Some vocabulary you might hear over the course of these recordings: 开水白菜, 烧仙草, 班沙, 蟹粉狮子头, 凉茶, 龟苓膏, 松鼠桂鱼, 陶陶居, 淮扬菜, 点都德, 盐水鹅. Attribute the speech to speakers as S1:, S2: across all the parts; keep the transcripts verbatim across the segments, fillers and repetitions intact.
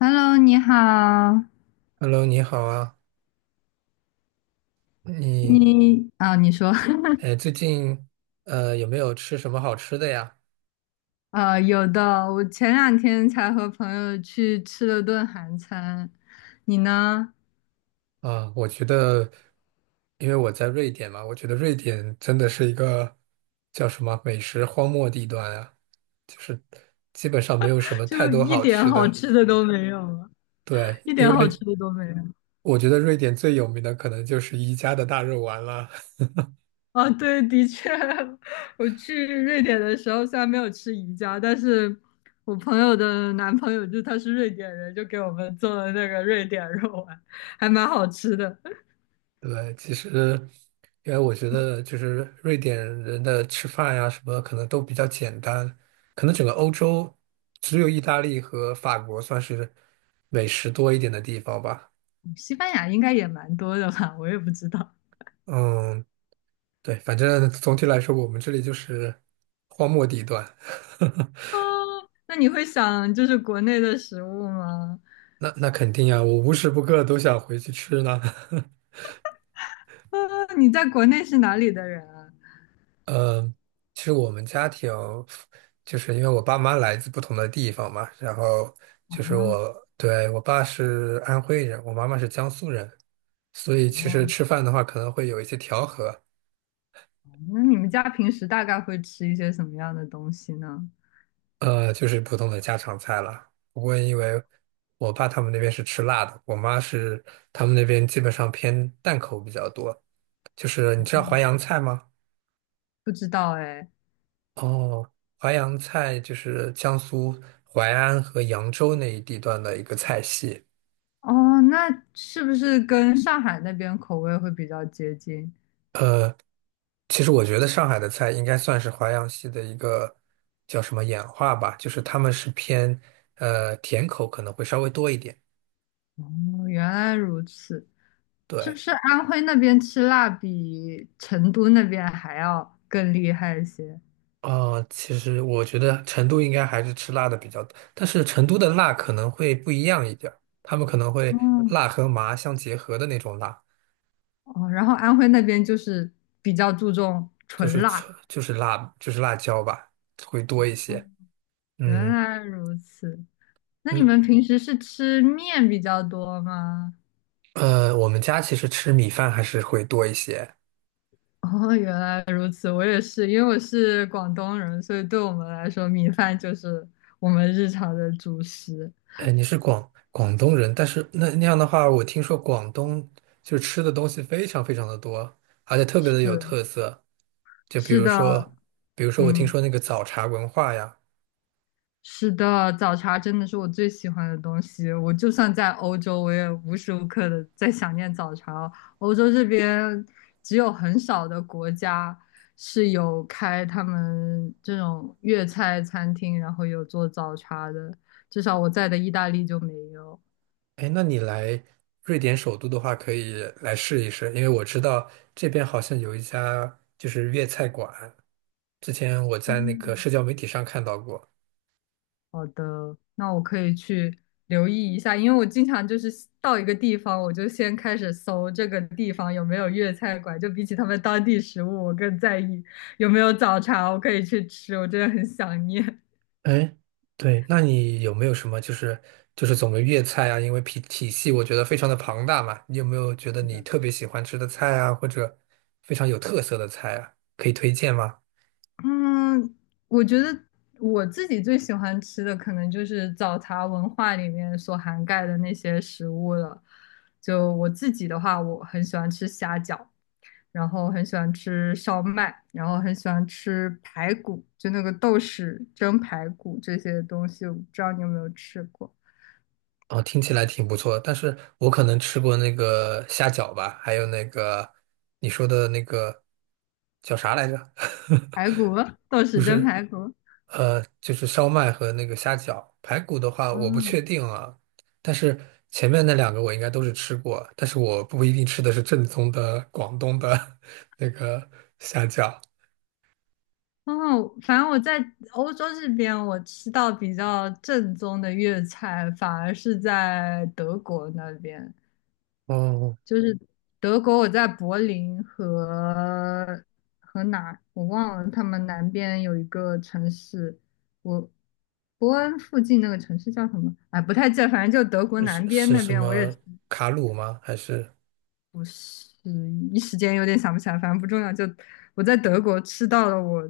S1: Hello，你好，
S2: Hello，你好啊，你
S1: 你啊，你说，
S2: 哎，最近呃有没有吃什么好吃的呀？
S1: 啊，有的，我前两天才和朋友去吃了顿韩餐，你呢？
S2: 啊，我觉得，因为我在瑞典嘛，我觉得瑞典真的是一个叫什么美食荒漠地段啊，就是基本上没有什 么太
S1: 就
S2: 多
S1: 一
S2: 好
S1: 点
S2: 吃
S1: 好
S2: 的。
S1: 吃的都没有了，
S2: 对，
S1: 一
S2: 因
S1: 点好吃
S2: 为
S1: 的都没有。
S2: 我觉得瑞典最有名的可能就是宜家的大肉丸了。
S1: 啊，对，的确，我去瑞典的时候虽然没有吃宜家，但是我朋友的男朋友就他是瑞典人，就给我们做了那个瑞典肉丸，还蛮好吃的。
S2: 对，其实因为我觉得就是瑞典人的吃饭呀什么可能都比较简单，可能整个欧洲只有意大利和法国算是美食多一点的地方吧。
S1: 西班牙应该也蛮多的吧，我也不知道。
S2: 嗯，对，反正总体来说我们这里就是荒漠地段。
S1: 啊，那你会想就是国内的食物吗？
S2: 那那肯定呀，我无时不刻都想回去吃呢。
S1: 啊，你在国内是哪里的人啊？
S2: 嗯，其实我们家庭就是因为我爸妈来自不同的地方嘛，然后就是
S1: 啊，
S2: 我，对，我爸是安徽人，我妈妈是江苏人，所以其实
S1: 哦，
S2: 吃饭的话可能会有一些调和。
S1: 那你们家平时大概会吃一些什么样的东西呢？
S2: 呃，就是普通的家常菜了。不过因为我爸他们那边是吃辣的，我妈是他们那边基本上偏淡口比较多。就是你知道淮扬菜吗？
S1: 不知道哎。
S2: 哦，淮扬菜就是江苏淮安和扬州那一地段的一个菜系。
S1: 哦，那是不是跟上海那边口味会比较接近？
S2: 其实我觉得上海的菜应该算是淮扬系的一个叫什么演化吧，就是他们是偏呃甜口可能会稍微多一点。
S1: 哦，原来如此。是不
S2: 对，
S1: 是安徽那边吃辣比成都那边还要更厉害一些？
S2: 啊、其实我觉得成都应该还是吃辣的比较多，但是成都的辣可能会不一样一点儿，他们可能会
S1: 哦
S2: 辣和麻相结合的那种辣，
S1: 哦，然后安徽那边就是比较注重
S2: 就
S1: 纯
S2: 是
S1: 辣。
S2: 纯就是辣就是辣椒吧，会多一
S1: 哦
S2: 些。
S1: 原
S2: 嗯。
S1: 来如此。那你
S2: 嗯。
S1: 们平时是吃面比较多吗？
S2: 呃，我们家其实吃米饭还是会多一些。
S1: 哦，原来如此。我也是，因为我是广东人，所以对我们来说，米饭就是我们日常的主食。
S2: 哎，你是广广东人，但是那那样的话，我听说广东就吃的东西非常非常的多，而且特别的有
S1: 是，
S2: 特色。就比
S1: 是
S2: 如
S1: 的，
S2: 说，比如说我听
S1: 嗯。
S2: 说那个早茶文化呀。
S1: 是的，早茶真的是我最喜欢的东西。我就算在欧洲，我也无时无刻的在想念早茶哦。欧洲这边只有很少的国家是有开他们这种粤菜餐厅，然后有做早茶的，至少我在的意大利就没有。
S2: 哎，那你来瑞典首都的话，可以来试一试，因为我知道这边好像有一家就是粤菜馆，之前我在那个社交媒体上看到过。
S1: 好的，那我可以去留意一下，因为我经常就是到一个地方，我就先开始搜这个地方有没有粤菜馆，就比起他们当地食物，我更在意有没有早茶，我可以去吃，我真的很想念。
S2: 哎，对，那你有没有什么就是就是总的粤菜啊？因为体体系我觉得非常的庞大嘛，你有没有觉得
S1: 是
S2: 你
S1: 的，
S2: 特别喜欢吃的菜啊，或者非常有特色的菜啊，可以推荐吗？
S1: 嗯，我觉得我自己最喜欢吃的可能就是早茶文化里面所涵盖的那些食物了。就我自己的话，我很喜欢吃虾饺。然后很喜欢吃烧麦，然后很喜欢吃排骨，就那个豆豉蒸排骨这些东西，我不知道你有没有吃过
S2: 哦，听起来挺不错，但是我可能吃过那个虾饺吧，还有那个你说的那个叫啥来着？
S1: 排骨，豆
S2: 不
S1: 豉蒸
S2: 是。
S1: 排骨。
S2: 呃，就是烧麦和那个虾饺。排骨的话，我不
S1: 嗯，
S2: 确定啊，但是前面那两个我应该都是吃过，但是我不一定吃的是正宗的广东的 那个虾饺。
S1: 哦，反正我在欧洲这边，我吃到比较正宗的粤菜，反而是在德国那边。
S2: 哦，
S1: 就是德国，我在柏林和和哪儿我忘了，他们南边有一个城市，我伯恩附近那个城市叫什么？哎，不太记得，反正就德国
S2: 是
S1: 南边
S2: 是
S1: 那
S2: 什
S1: 边，我也
S2: 么卡鲁吗？还是
S1: 不是一时间有点想不起来，反正不重要。就我在德国吃到了我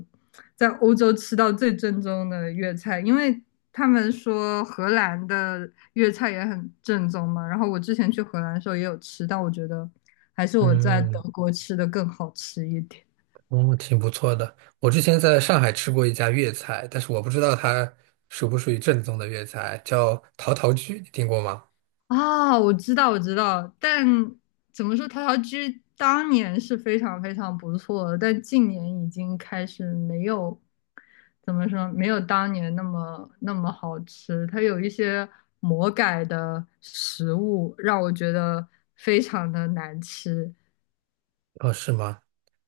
S1: 在欧洲吃到最正宗的粤菜，因为他们说荷兰的粤菜也很正宗嘛。然后我之前去荷兰的时候也有吃，但我觉得还是我在德
S2: 嗯，
S1: 国吃的更好吃一点。
S2: 哦，挺不错的。我之前在上海吃过一家粤菜，但是我不知道它属不属于正宗的粤菜，叫陶陶居，你听过吗？
S1: 啊，我知道，我知道，但怎么说，陶陶居当年是非常非常不错的，但近年已经开始没有，怎么说，没有当年那么那么好吃。它有一些魔改的食物，让我觉得非常的难吃。
S2: 哦，是吗？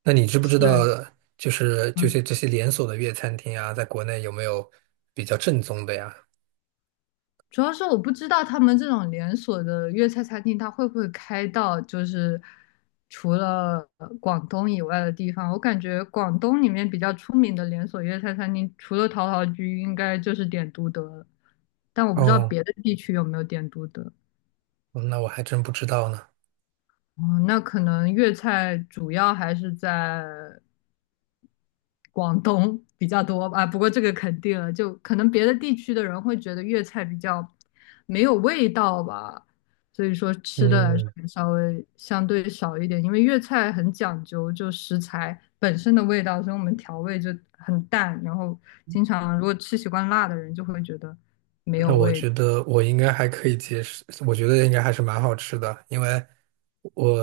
S2: 那你知不知道，
S1: 是，
S2: 就是就
S1: 嗯。
S2: 是这些连锁的粤餐厅啊，在国内有没有比较正宗的呀？
S1: 主要是我不知道他们这种连锁的粤菜餐厅，它会不会开到就是除了呃广东以外的地方。我感觉广东里面比较出名的连锁粤菜餐厅，除了陶陶居，应该就是点都德了。但我不知道
S2: 哦，
S1: 别的地区有没有点都德。
S2: 那我还真不知道呢。
S1: 哦，那可能粤菜主要还是在广东比较多吧，不过这个肯定了，就可能别的地区的人会觉得粤菜比较没有味道吧，所以说吃的来说
S2: 嗯，
S1: 也稍微相对少一点，因为粤菜很讲究就食材本身的味道，所以我们调味就很淡，然后经常如果吃习惯辣的人就会觉得没
S2: 那
S1: 有
S2: 我
S1: 味。
S2: 觉得我应该还可以接受，我觉得应该还是蛮好吃的，因为我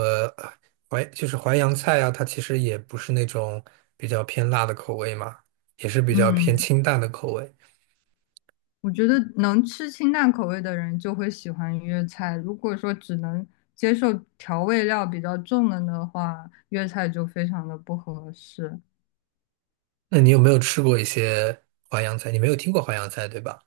S2: 淮就是淮扬菜啊，它其实也不是那种比较偏辣的口味嘛，也是比较偏
S1: 嗯，
S2: 清淡的口味。
S1: 我觉得能吃清淡口味的人就会喜欢粤菜，如果说只能接受调味料比较重的的话，粤菜就非常的不合适。
S2: 那你有没有吃过一些淮扬菜？你没有听过淮扬菜，对吧？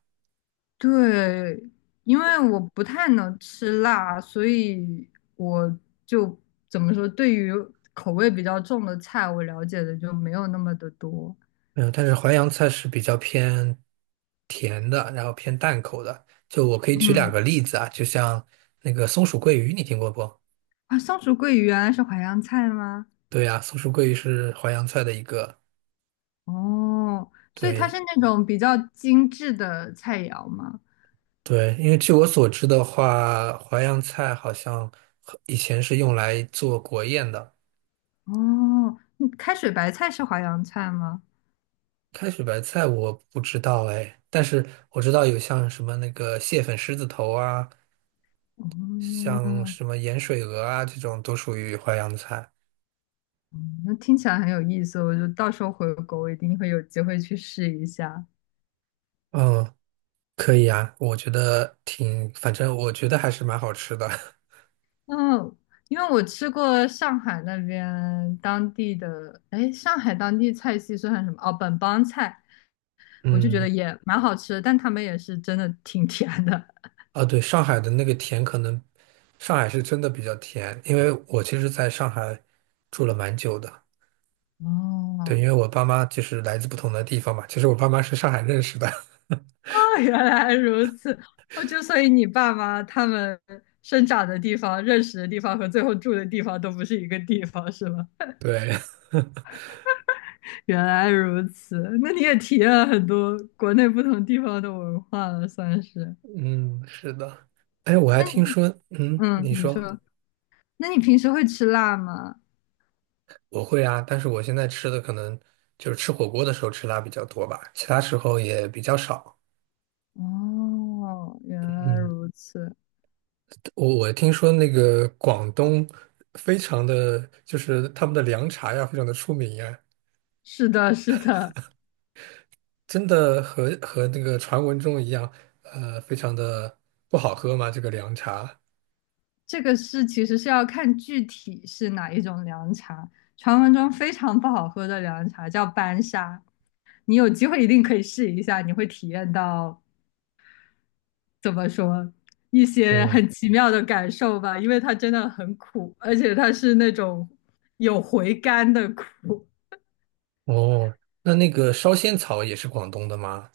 S1: 对，因为我不太能吃辣，所以我就怎么说，对于口味比较重的菜，我了解的就没有那么的多。
S2: 没有，但是淮扬菜是比较偏甜的，然后偏淡口的。就我可以举两
S1: 嗯，
S2: 个例子啊，就像那个松鼠桂鱼，你听过不？
S1: 啊，松鼠桂鱼原来是淮扬菜吗？
S2: 对呀，松鼠桂鱼是淮扬菜的一个。
S1: 哦，所以它是
S2: 对。
S1: 那种比较精致的菜肴吗？
S2: 对，因为据我所知的话，淮扬菜好像和以前是用来做国宴的。
S1: 哦，嗯，开水白菜是淮扬菜吗？
S2: 开水白菜我不知道哎，但是我知道有像什么那个蟹粉狮子头啊，像
S1: 哦，
S2: 什么盐水鹅啊，这种都属于淮扬菜。
S1: 嗯，那听起来很有意思，我就到时候回国，我一定会有机会去试一下。
S2: 嗯。可以啊，我觉得挺，反正我觉得还是蛮好吃的。
S1: 嗯，因为我吃过上海那边当地的，哎，上海当地菜系算什么？哦，本帮菜，我就觉得
S2: 嗯，
S1: 也蛮好吃的，但他们也是真的挺甜的。
S2: 啊，对，上海的那个甜可能，上海是真的比较甜，因为我其实在上海住了蛮久的。对，因
S1: 哦，
S2: 为我爸妈就是来自不同的地方嘛，其实我爸妈是上海认识的。
S1: 哦，原来如此。哦，就所以你爸妈他们生长的地方、认识的地方和最后住的地方都不是一个地方，是吗？
S2: 对，
S1: 原来如此。那你也体验了很多国内不同地方的文化了，算是。
S2: 嗯，是的。哎，我还
S1: 那
S2: 听
S1: 你，
S2: 说，嗯，
S1: 嗯，
S2: 你
S1: 你
S2: 说。
S1: 说，那你平时会吃辣吗？
S2: 我会啊，但是我现在吃的可能就是吃火锅的时候吃辣比较多吧，其他时候也比较少。
S1: 哦，原来
S2: 嗯。
S1: 如此。
S2: 我我听说那个广东非常的，就是他们的凉茶呀，非常的出名呀，
S1: 是的，是的，
S2: 真的和和那个传闻中一样，呃，非常的不好喝吗？这个凉茶？
S1: 这个是其实是要看具体是哪一种凉茶。传闻中非常不好喝的凉茶叫班沙。你有机会一定可以试一下，你会体验到怎么说一些
S2: 嗯。
S1: 很奇妙的感受吧，因为它真的很苦，而且它是那种有回甘的苦。
S2: 哦，那那个烧仙草也是广东的吗？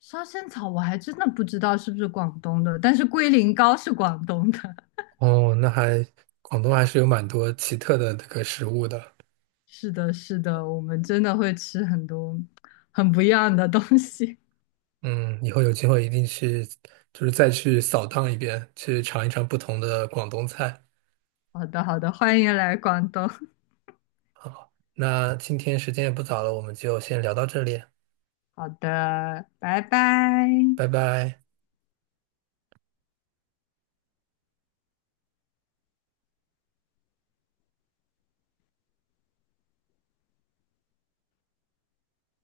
S1: 烧仙草我还真的不知道是不是广东的，但是龟苓膏是广东的。
S2: 哦，那还广东还是有蛮多奇特的这个食物的。
S1: 是的，是的，我们真的会吃很多很不一样的东西。
S2: 嗯，以后有机会一定去，就是再去扫荡一遍，去尝一尝不同的广东菜。
S1: 好的，好的，欢迎来广东。
S2: 好，那今天时间也不早了，我们就先聊到这里。
S1: 好的，拜拜。
S2: 拜拜。